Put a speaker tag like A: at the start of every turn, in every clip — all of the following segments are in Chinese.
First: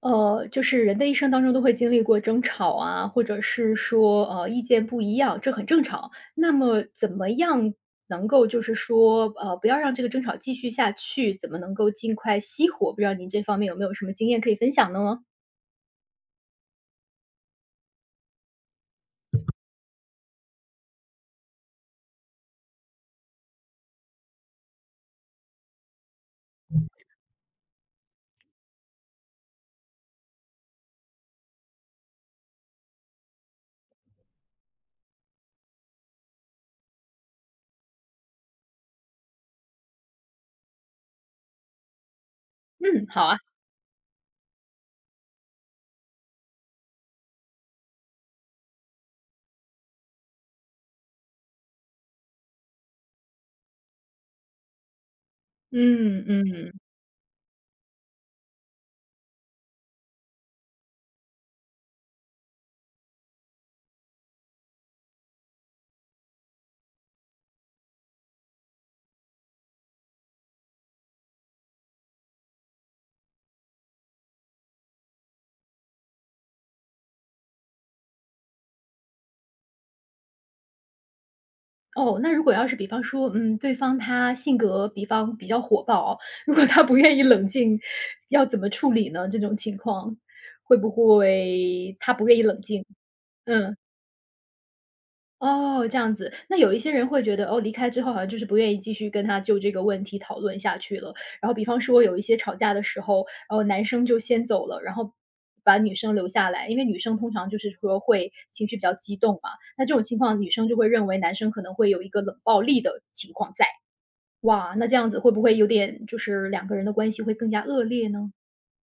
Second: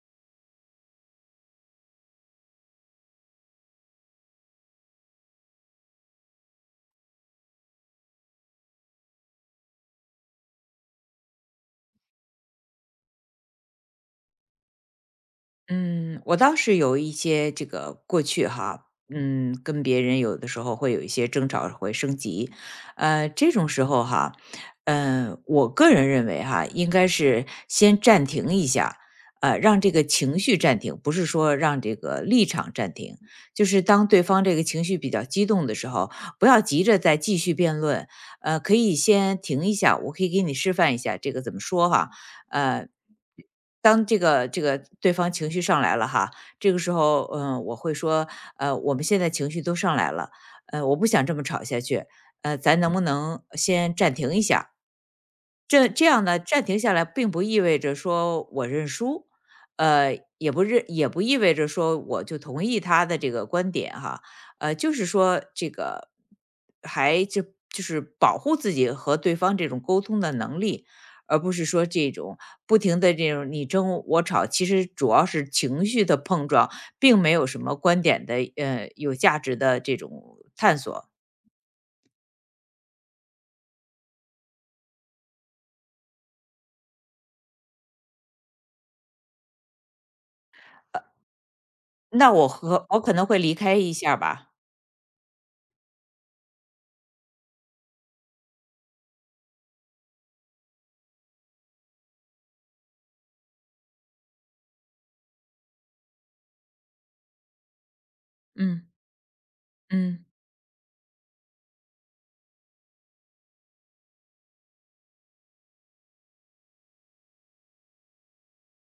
A: 就是人的一生当中都会经历过争吵啊，或者是说，意见不一样，这很正常。那么怎么样能够就是说，不要让这个争吵继续下去，怎么能够尽快熄火？不知道您这方面有没有什么经验可以分享呢？
B: 嗯，我倒是有一些这个过去哈，跟别人有的时候会有一些争吵，会升级，这种时候哈，我个人认为哈，应该是先暂停一下，让这个情绪暂停，不是说让这个立场暂停，就是当对方这个情绪比较激动的时候，不要急着再继续辩论，可以先停一下，我可以给你示范一下这个怎么说哈，呃，
A: 嗯，好啊。
B: 当这个对方情绪上来了哈，这个时候，我会说，我们现在情绪都上来了，我不想这么吵下去，咱能不能先暂停一下？这这
A: 嗯
B: 样呢，暂
A: 嗯。
B: 停下来并不意味着说我认输，也不意味着说我就同意他的这个观点哈，就是说这个还就就是保护自己和对方这种沟通的能力，而不是说这种不停的这种你争我吵，其实主要是情绪的碰撞，并没有什么观点的有价值的这种探索。
A: 哦，那如果要是比方说，对方他性格比较火爆哦如果他不愿意冷静，要怎么处理呢？这种情况，会不会他不
B: 那
A: 愿意
B: 我
A: 冷静？
B: 和我可能会离开
A: 嗯。
B: 一下吧，
A: 哦，这样子。那有一些人会觉得，哦，离开之后好像就是不愿意继续跟他就这个问题讨论下去了。然后比方说有一些吵架的时候，然后男生就先走了，然后把女生留下来，因为女生通常就是说会情绪比
B: 嗯
A: 较激动嘛。那这种情
B: 嗯。
A: 况，女生就会认为男生可能会有一个冷暴力的情况在。哇，那这样子会不会有点就是两个人的关系会更加恶劣呢？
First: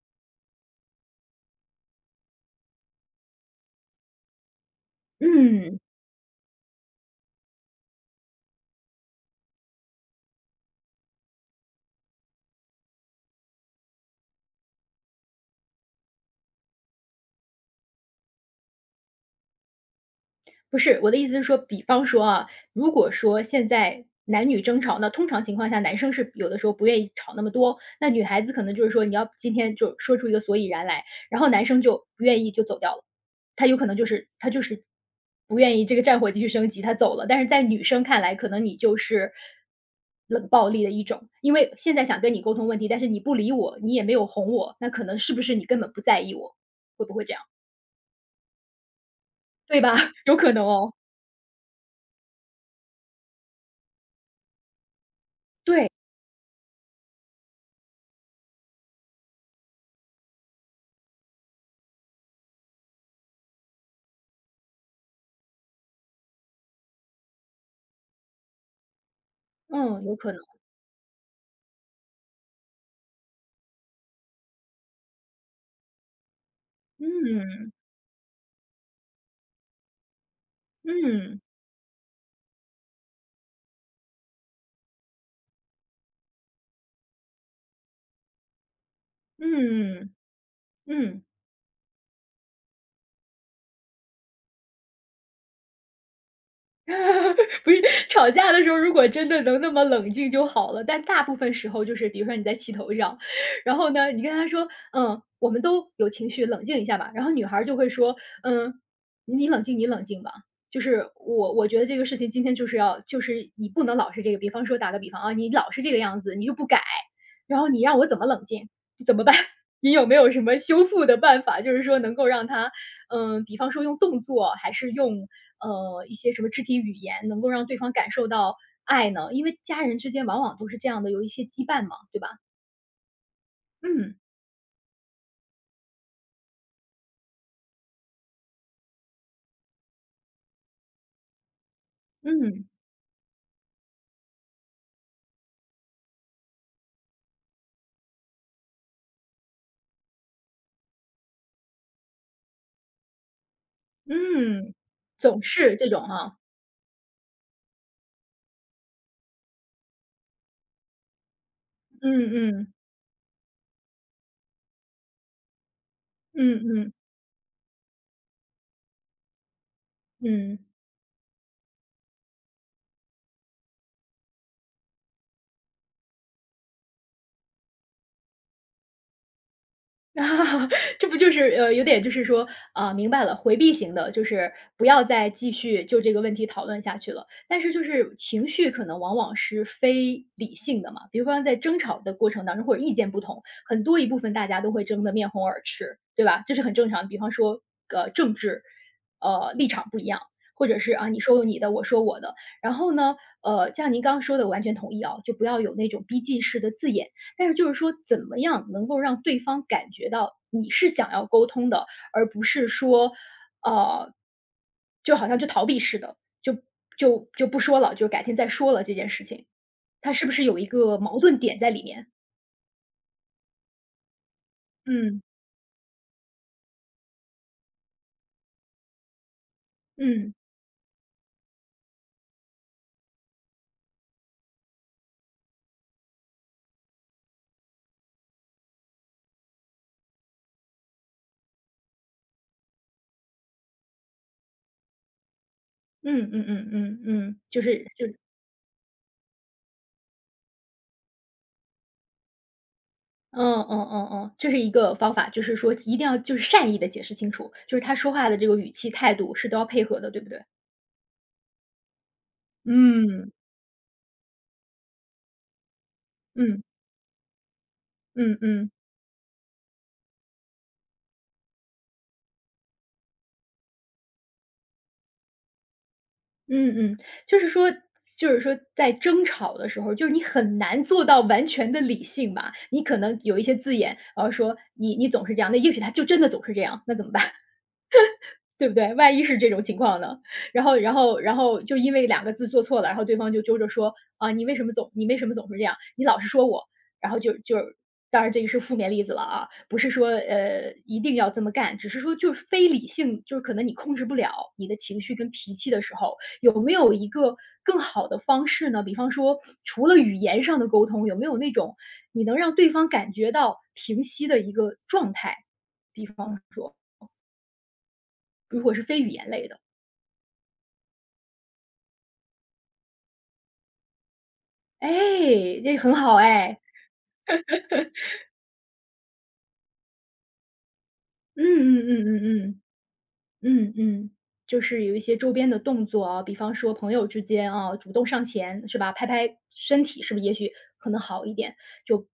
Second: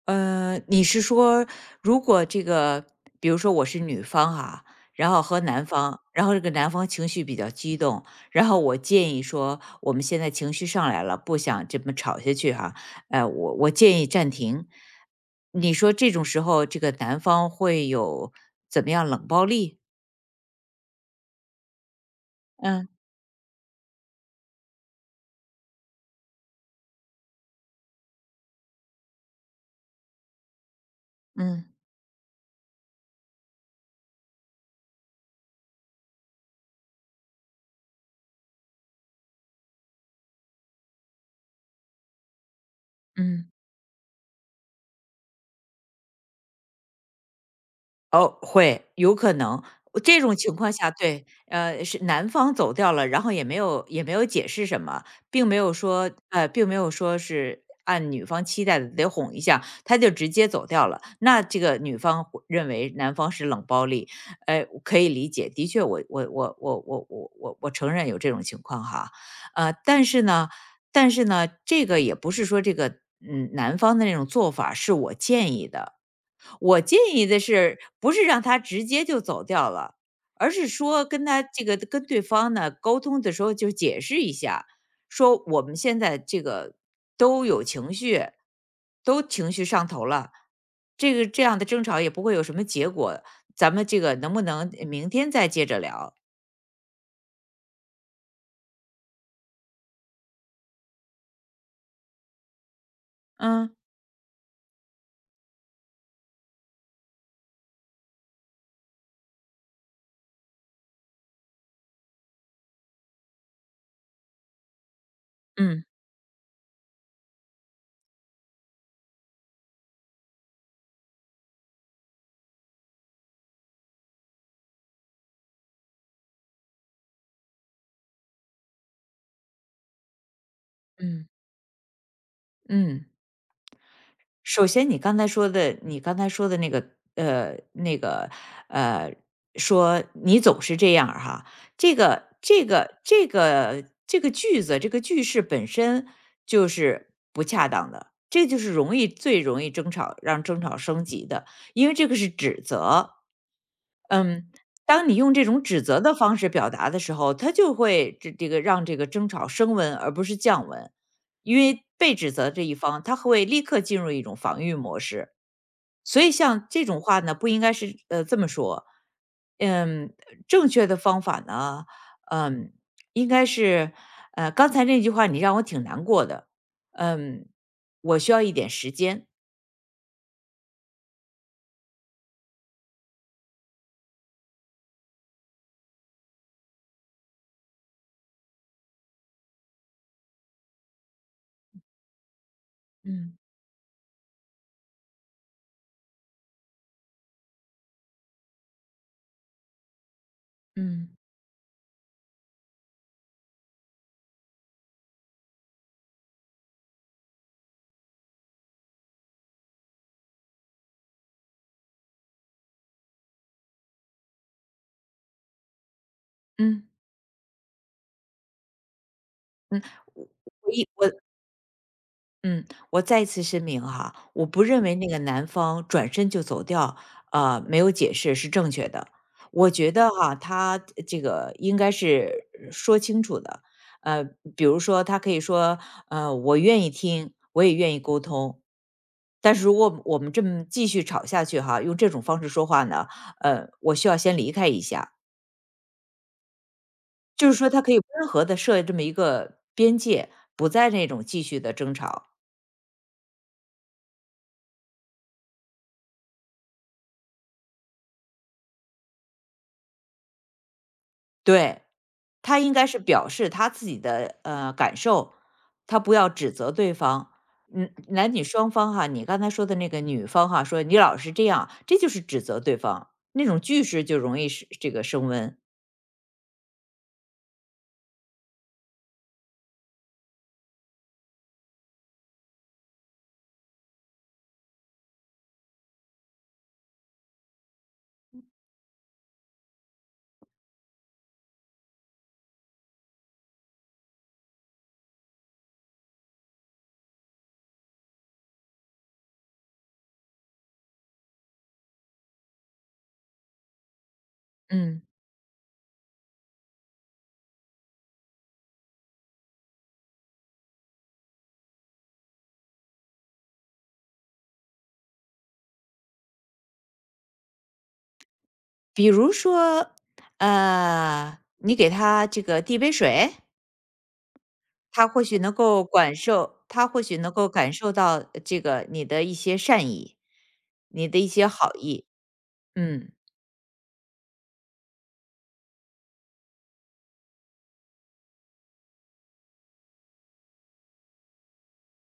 B: 你是说如果这个，比如说我是女方哈，然后和男
A: 嗯，
B: 方，然后这个男方情绪比较激动，然后我建议说，我们现在情绪上来了，不想这么吵下去哈，我建议暂停。你说这种时候，这个男方会有怎么样冷暴力？
A: 不是，我的意思是说，比方说啊，
B: 嗯
A: 如果说现在男女争吵，那通常情况下，男生是有的时候不愿意吵那么多，那女孩子可能就是说，你要今天就说出一个所以然来，然后男
B: 嗯
A: 生就不愿意就走掉了，他有可能就是他就是不愿意这个战火继续升级，他走了。但是在女生看来，可能你就是冷暴力的一种，因为现在想跟你沟通问题，但是你不
B: 嗯。
A: 理我，你也没有哄我，那可能是不是你根本不在意我，会不会这样，
B: 哦，会，有可能。
A: 对吧？
B: 这
A: 有
B: 种
A: 可
B: 情
A: 能
B: 况下，
A: 哦，
B: 对，是男方走掉了，然后也没有解释什么，并没有
A: 对，
B: 说呃，并没有说是按女方期待的得哄一下，他就直接走掉了。那这个女方会认为男方是冷暴力，哎，可以理解。的确我承认有这种情况哈，
A: 嗯，
B: 但
A: 有
B: 是
A: 可能。
B: 呢，这个也不是说这个男方的那种做法是我建议的，我建议的
A: 嗯，
B: 是，不是让他直接就走掉了，而是说跟
A: 嗯，
B: 他这个跟对方呢沟通的时候就解释一下，说我们现在这个都有情绪，都情绪上头
A: 嗯，
B: 了，这
A: 嗯，
B: 个这样的争吵也不会有什么结果，咱们这个能不能明天再接着聊？
A: 不是，吵架的时候如果真的能那么冷静就好了，但大部分时候就是比如说你在气头上，
B: 嗯
A: 然后呢，你跟他说：“嗯，我们都有情绪，冷静一下吧。”然后女孩儿就会说：“嗯，你冷静，你冷静吧。”就是我觉得这个事情今天就是要就是你不能老是这个，比方说打个比方啊，你老是
B: 嗯
A: 这个样子，你就不改，然后你让我怎么冷静？怎么办？你有没有什么修复的办法？就是说能够让他，比方说用动作，还是用一些什么肢体语言能够让对方感受到爱呢？因为家人之间往往都是这样的，有
B: 嗯
A: 一些羁绊嘛，对吧？
B: 嗯。
A: 嗯，
B: 首先你刚才说的那个呃，那个，呃，说"你总是这样儿哈，这个
A: 嗯，
B: 这个这个这个句子，这个句式本身就是不恰当的，这就是最容易争吵让争吵升级的，因为这个是指责。嗯，
A: 嗯，
B: 当你用
A: 总
B: 这种
A: 是
B: 指
A: 这
B: 责
A: 种
B: 的方
A: 哈，
B: 式表达的时候，它就会让这个争吵升温，而不是降温。因为被指责
A: 嗯
B: 这
A: 嗯，
B: 一方，他会立刻进入一种防御模式。所以
A: 嗯
B: 像
A: 嗯，
B: 这
A: 嗯。
B: 种话呢，不应该是这么说。嗯，
A: 嗯
B: 正确的方法呢，嗯，应该是刚才那句话你让我挺难过的。嗯，我需要一点时间。
A: 这不就是有点就是说，啊，明白了，回避型的，就是不要再继续就这个问题讨论下去了。但是就是情绪可能往往是非理性的嘛，比如说在争吵的过程当中，或者意见不
B: 嗯
A: 同，很多一部分大家都会争得面红耳赤，对吧？这是很正常的。比方说，政治，立场不一样，或者是啊，
B: 嗯
A: 你说你的，我说我的。然后呢，像您刚刚说的，完全同意啊，就不要有那种逼近式的字眼。但是就是说，怎么样能够让对方感觉到你是想要沟通的，而不是说，呃，就好像就逃避似的，就
B: 嗯，
A: 就就不说了，就改天再说了这件事情，它是
B: 我
A: 不是有一
B: 我一
A: 个
B: 我
A: 矛盾点在里面？
B: 嗯，我再一次声明哈，我不认为那个
A: 嗯
B: 男方转身就走掉，没有解释是正确的。我觉得
A: 嗯
B: 哈，他应该是说清楚的。呃，比如说他可以说，我愿意听，我也愿意沟通。但是如果我们这么继续吵下去哈，用这种方式说话呢，我需要先离开一下。
A: 嗯嗯嗯嗯嗯，
B: 就是
A: 就
B: 说，他
A: 是
B: 可以
A: 就是
B: 温和的设这么一个边界，不在那种继续的争吵。
A: 嗯嗯嗯嗯，这是一个方法，就是说一定要就是善意的解释清楚，就是他说话的这个语气态度是都要配合的，对不对？
B: 对，他应该是表
A: 嗯
B: 示他自己的感受，他不要指
A: 嗯
B: 责对方。男
A: 嗯
B: 女双
A: 嗯。
B: 方哈，你刚才说的那个女方哈，说你老是这样，这就是指责对方，那种句式就容易是这个升温。
A: 嗯嗯，就是说就是说在争吵的时候，就是你很难做到完全的理性吧，你可能有一些字眼，然后说你总是这样，那也许他就真的总是这样，那怎么办？对不对？万一是这种情况呢？然后就因为两个字做错了，然后对方就揪着说：“啊，你为什么总是这样？你老是说我。”然后就当然这个是负面例子了啊，不是说，一定要这么干，只是说就是非理性，就是可能你控制不了你的情
B: 嗯
A: 绪跟脾气的时候，有没有一个更好的方式呢？比方说除了语言上的沟通，有没有那种你能让对方感觉到平息的一个状态？比方说，如果是非
B: 比
A: 语言
B: 如
A: 类的。
B: 说，你给他这个递杯水，
A: 哎，
B: 他或许能
A: 这
B: 够
A: 很
B: 感
A: 好哎，
B: 受，他或许能够感受到这个你的一些善意，你的一
A: 嗯
B: 些好
A: 嗯嗯
B: 意。
A: 嗯嗯。
B: 嗯，
A: 嗯嗯，就是有一些周边的动作啊，比方说朋友之间啊，主动上前是吧，拍拍身体，是不是也许可能好一点？就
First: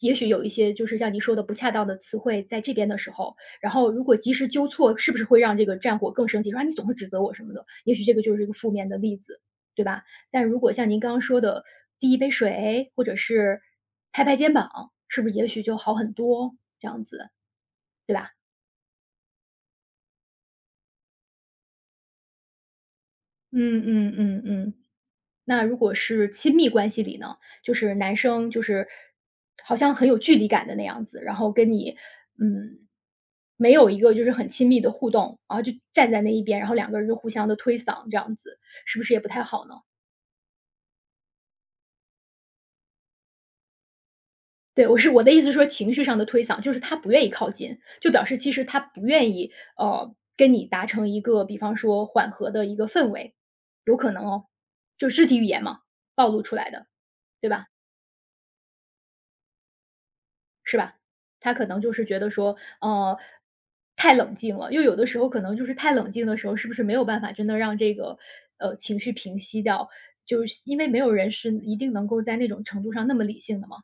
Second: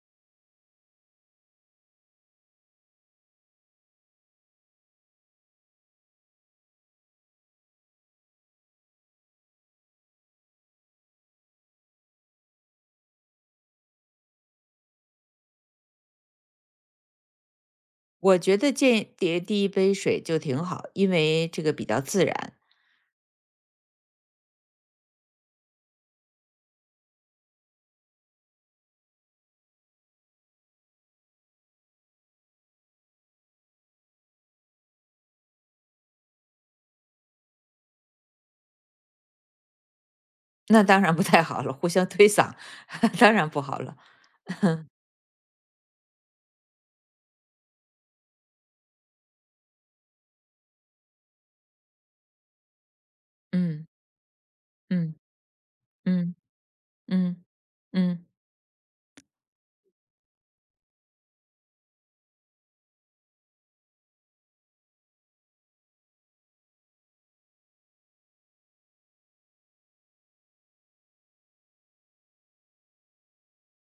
A: 也许有一些就是像您说的不恰当的词汇在这边的时候，然后如果及时纠错，是不是会让这个战火更升级？说啊你总是指责我什么的，也许这个就是一个负面的例子，对吧？但如果像您刚刚说的，递一杯水或者是拍拍肩膀，是不是也许就好很多？这样子，对吧？
B: 我觉得见叠第一杯水就挺好，因为这个比较自然。
A: 嗯嗯嗯嗯。那如果是亲密关系里呢，就是男生就是好像很有距离感的那样子，然后跟你，嗯，没有一个就是很亲密的互动，然后就站在那一边，然后两个人就互相的推搡这样子，是不是也不太好呢？
B: 那当然不太好了，互相推搡，当然不好了。
A: 对，我的意思是说情绪上的推搡，就是他不愿意靠近，就表示其实他不愿意，跟你达成一个比方说缓和的一个氛围，
B: 嗯
A: 有可能哦，就是
B: 嗯
A: 肢体语言嘛，暴
B: 嗯
A: 露出来的，
B: 嗯
A: 对吧？
B: 嗯。
A: 是吧？他可能就是觉得说，呃，太冷静了，又有的时候可能就是太冷静的时候，是不是没有办法真的让这个，情绪平息掉？就是因为没有人是一定能够在那种程度上那么理性的嘛。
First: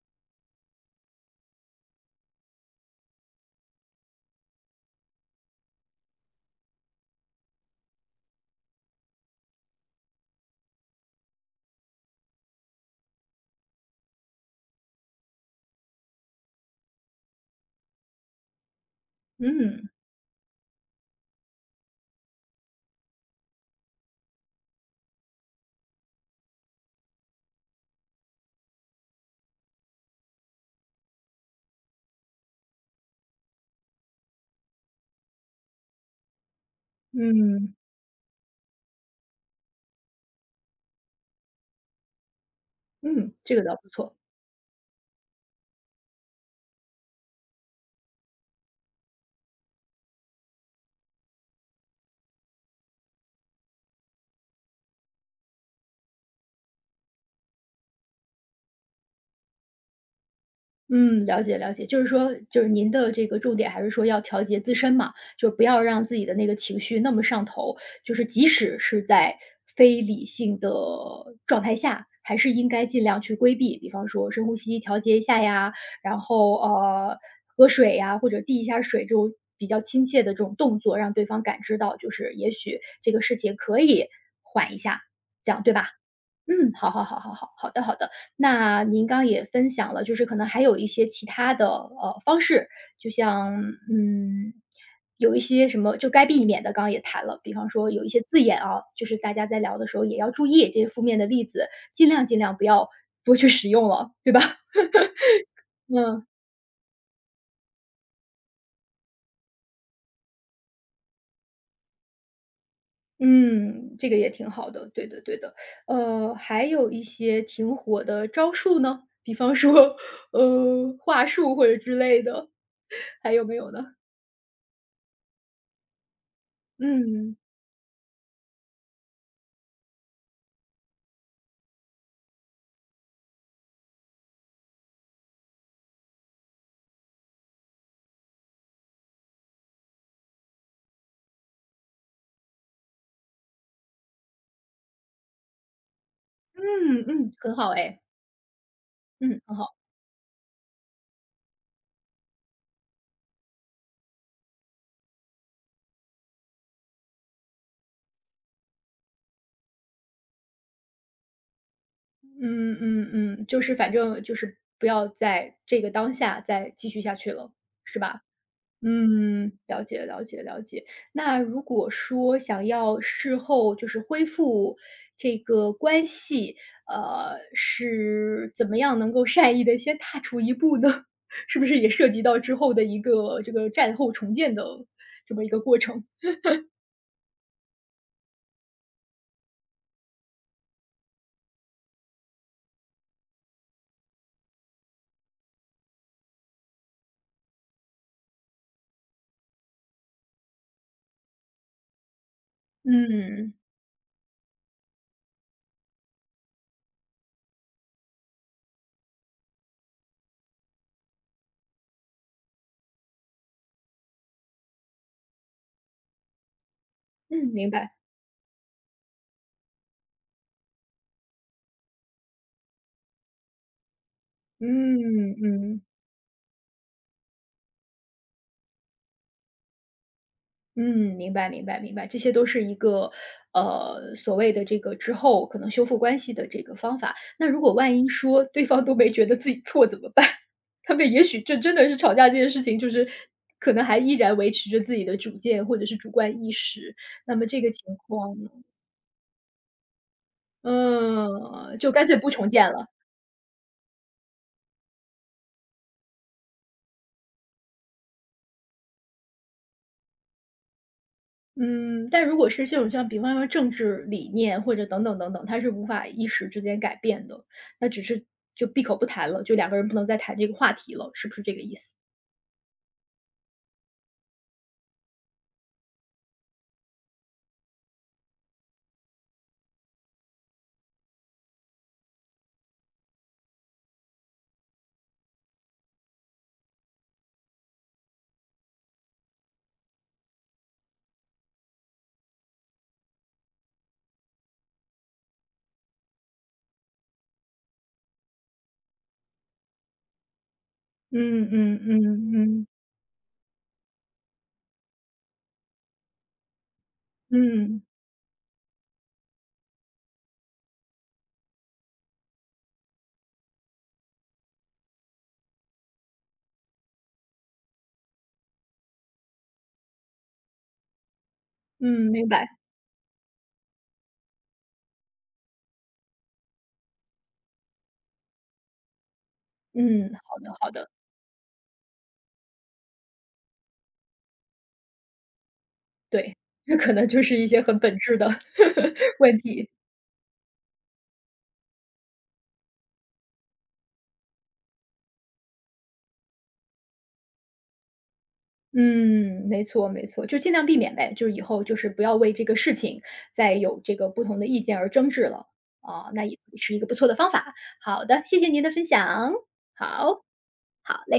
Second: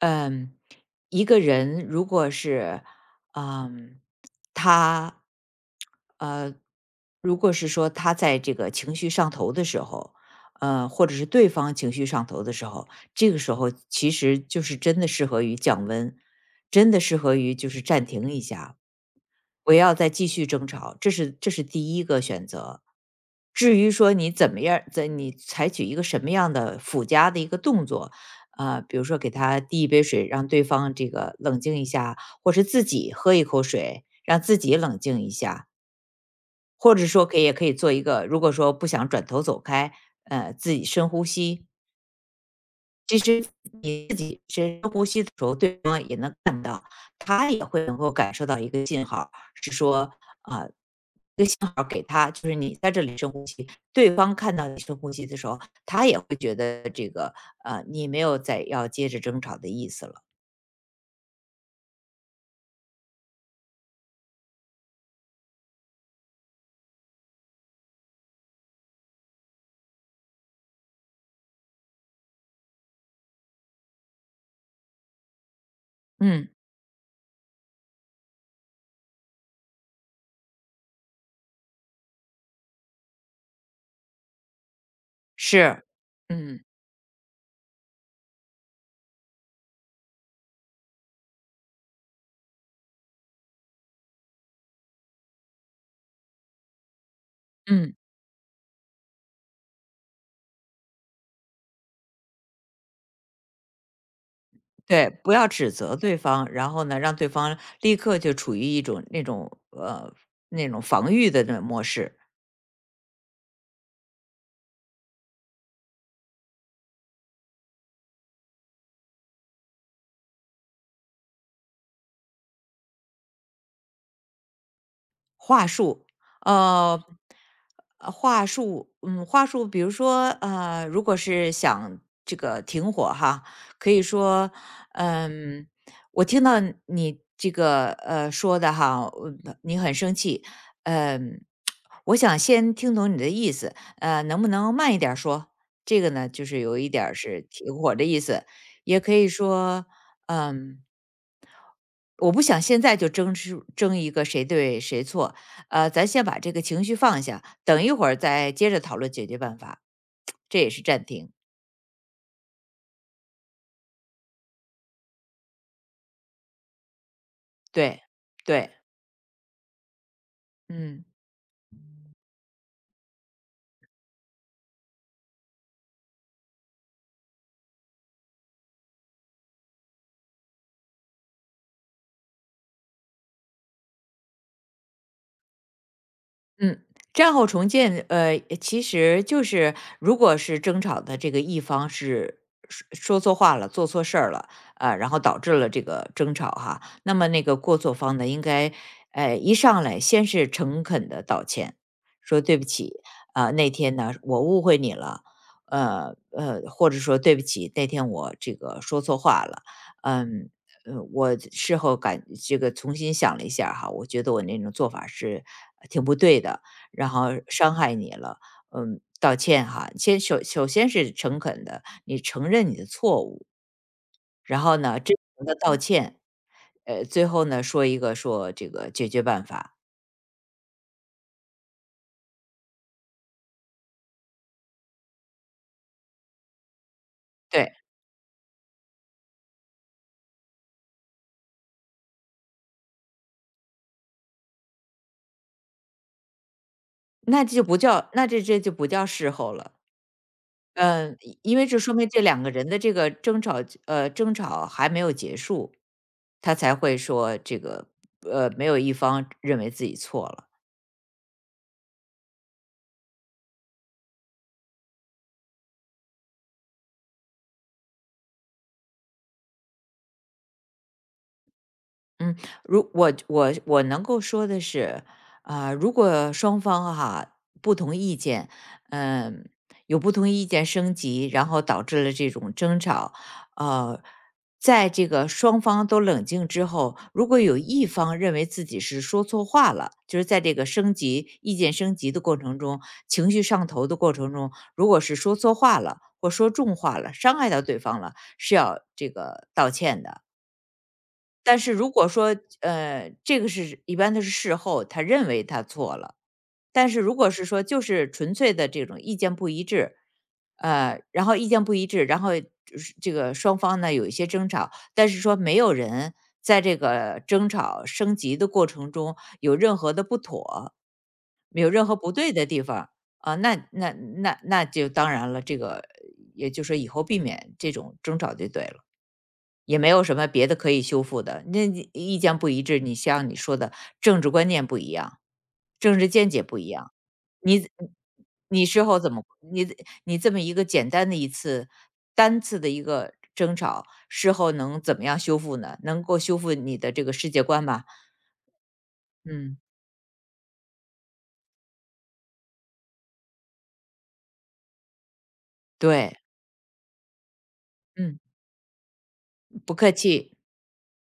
B: 嗯，一个人如果是，嗯，他，呃，如果是说他在这个情绪上头的时候，或者是对方情绪上头的时候，这个时候其实就是真的适合于降温，真的适合于就是暂停一下，不
A: 嗯，
B: 要再继续争吵，这是第一个选择。至于说你怎么样儿在你采取一个什么样的附加的一个动作，啊，比如说给他递一杯水，让对方这个冷静一下，或是自己喝一口水，让自己冷静一下，或者说可
A: 嗯，
B: 以做一个，如果说不想转头走开，自己深呼吸。其
A: 嗯，
B: 实
A: 这个倒不
B: 你
A: 错。
B: 自己深呼吸的时候，对方也能会能够感受到一个信号，是说好给他就是你在这里深呼吸，对方看到你深呼吸的时候，他也会觉得这个，你没有再要接着争吵的意思了。
A: 嗯，了解了解，就是说，就是您的这个重点还是说要调节自身嘛，就不要让自己的那个情绪那么上头，就是即使是在非理性的状态下，还是应该尽量去规避，比方说深呼吸调节一下呀，然
B: 嗯，
A: 后喝水呀，或者递一下水这种比较亲切的这种动作，让对方感知到，就是也许这个事情可以缓一下，这样对
B: 是，
A: 吧？
B: 嗯
A: 嗯，好好好好好，好的好的。那您刚也分享了，就是可能还有一些其他的方式，就像嗯，有一些什么就该避免的，刚刚也谈了，比方说
B: 嗯，
A: 有一些字眼啊，就是大家在聊的时候也要注意这些负面的例子，尽量尽量不要多去使用了，对吧？
B: 对，不要指 责对
A: 嗯
B: 方，然后呢，让对方立刻就处于一种那种那种防御的那种模式。
A: 嗯，这个也挺好的，对的对的。还有一些挺火的招数呢，比方说话术或者之类的，还有没有呢？
B: 话术，呃，
A: 嗯，
B: 话术，比如说，如果是想这个停火哈，可以说，嗯，我听到你这个说的哈，你很生气，嗯、我想先听懂你的意思，能不能慢一点儿说？这个呢，就是有一
A: 嗯
B: 点儿
A: 嗯，
B: 是
A: 很好
B: 停火
A: 哎，
B: 的意思，也可以
A: 嗯，很好，
B: 说，嗯、我不想现在就争一个谁对谁错，咱先把这个情绪放下，等一会儿再接着讨论解决办法。这也是暂停，
A: 嗯嗯嗯，就是反正就是不要在这个当下再继续下去了，是
B: 对，
A: 吧？
B: 对，
A: 嗯，了解了解了解。
B: 嗯。
A: 那如果说想要事后就是恢复这个关系，是怎么样能够善意的先踏出一步呢？是不是也涉及到之后的一个这个战后重建的这么一个过程？
B: 嗯，战后重建，其实就是如果是争吵的这个一方是说说错话了、做错事儿了，然后导致了这个争吵哈，那么那个过错方呢，应该一上来先是诚恳的道歉，说对不起啊、
A: 嗯，
B: 那天呢我误会你了，或者说对不起，那天我说错话了，嗯、我事后感这个重新想了一下儿哈，我觉得我那种做法是挺不对的，然后
A: 嗯，明
B: 伤
A: 白，
B: 害你了，道歉哈。首先是诚恳的，你承认你的错误，然后呢，真
A: 嗯
B: 诚的道
A: 嗯。
B: 歉，最后呢，说一个说这个解决办法。
A: 嗯，明白明白明白，这些都是一个，所谓的这个之后可能修复关系的这个方法。那如果
B: 对，
A: 万一说对方都没觉得自己错怎么办？他们也许这真的是吵架这件事情，就是可能还依然维持着自己的主见或者是主观意识，那么
B: 那这
A: 这
B: 就
A: 个
B: 不
A: 情
B: 叫
A: 况呢，
B: 事后了，嗯，因为
A: 嗯，
B: 这
A: 就
B: 说
A: 干
B: 明
A: 脆
B: 这
A: 不
B: 两
A: 重
B: 个人
A: 建
B: 的
A: 了。
B: 这个争吵还没有结束，他才会说这个，没有一方认为自己错了。
A: 嗯，但如果是这种像比方说政治理念或者等等等等，它是无法一时之间改变的，那只是就闭口不谈了，就两个人不能再谈这个话题了，是不是这个意思？
B: 嗯，如我我我能够说的是，啊、如果双方哈、不同意见，嗯、有不同意见升级，然后导致了这种争吵，呃，在这个双方都冷静之后，如果有一方认为自己是说错话了，就是在这个升级意见升级的过程中，情绪上头的过程中，如果是说错话了或说重话了，伤害到对方了，是要这个道歉的。
A: 嗯
B: 但是
A: 嗯
B: 如果
A: 嗯
B: 说，
A: 嗯
B: 这个是一般的是事后，他认为他错了。但是如果是说就
A: 嗯
B: 是纯粹的这种意见不一致，然后意见不一致，然后就是这个双方呢有一些争吵，但是说没有人在这个争吵升级的过程中有任何的不妥，没有任何
A: 嗯，
B: 不
A: 明
B: 对的
A: 白。
B: 地方啊，那就当然了，这个也就说以后避免这种争吵就对了。也没有
A: 嗯，
B: 什么
A: 好
B: 别
A: 的
B: 的
A: 好
B: 可以
A: 的，
B: 修复的。那你意见不一致，你像你说的政治观念不一样，政治见
A: 对，
B: 解不 一
A: 这可
B: 样，
A: 能就是一些
B: 你
A: 很本质的
B: 你事后怎 么
A: 问
B: 你
A: 题。
B: 你这么一个简单的单次的一个争吵，事后能怎么样修复呢？能够修复你的这个世界观吗？
A: 嗯，
B: 嗯，
A: 没错没错，就尽量避免呗，就是以后就是不要为这个事情再有这个不同的意见而争执了，啊，
B: 对，
A: 那也是一个不错的方法。好
B: 嗯，
A: 的，谢谢您的分享，
B: 不客
A: 好，
B: 气。
A: 好嘞。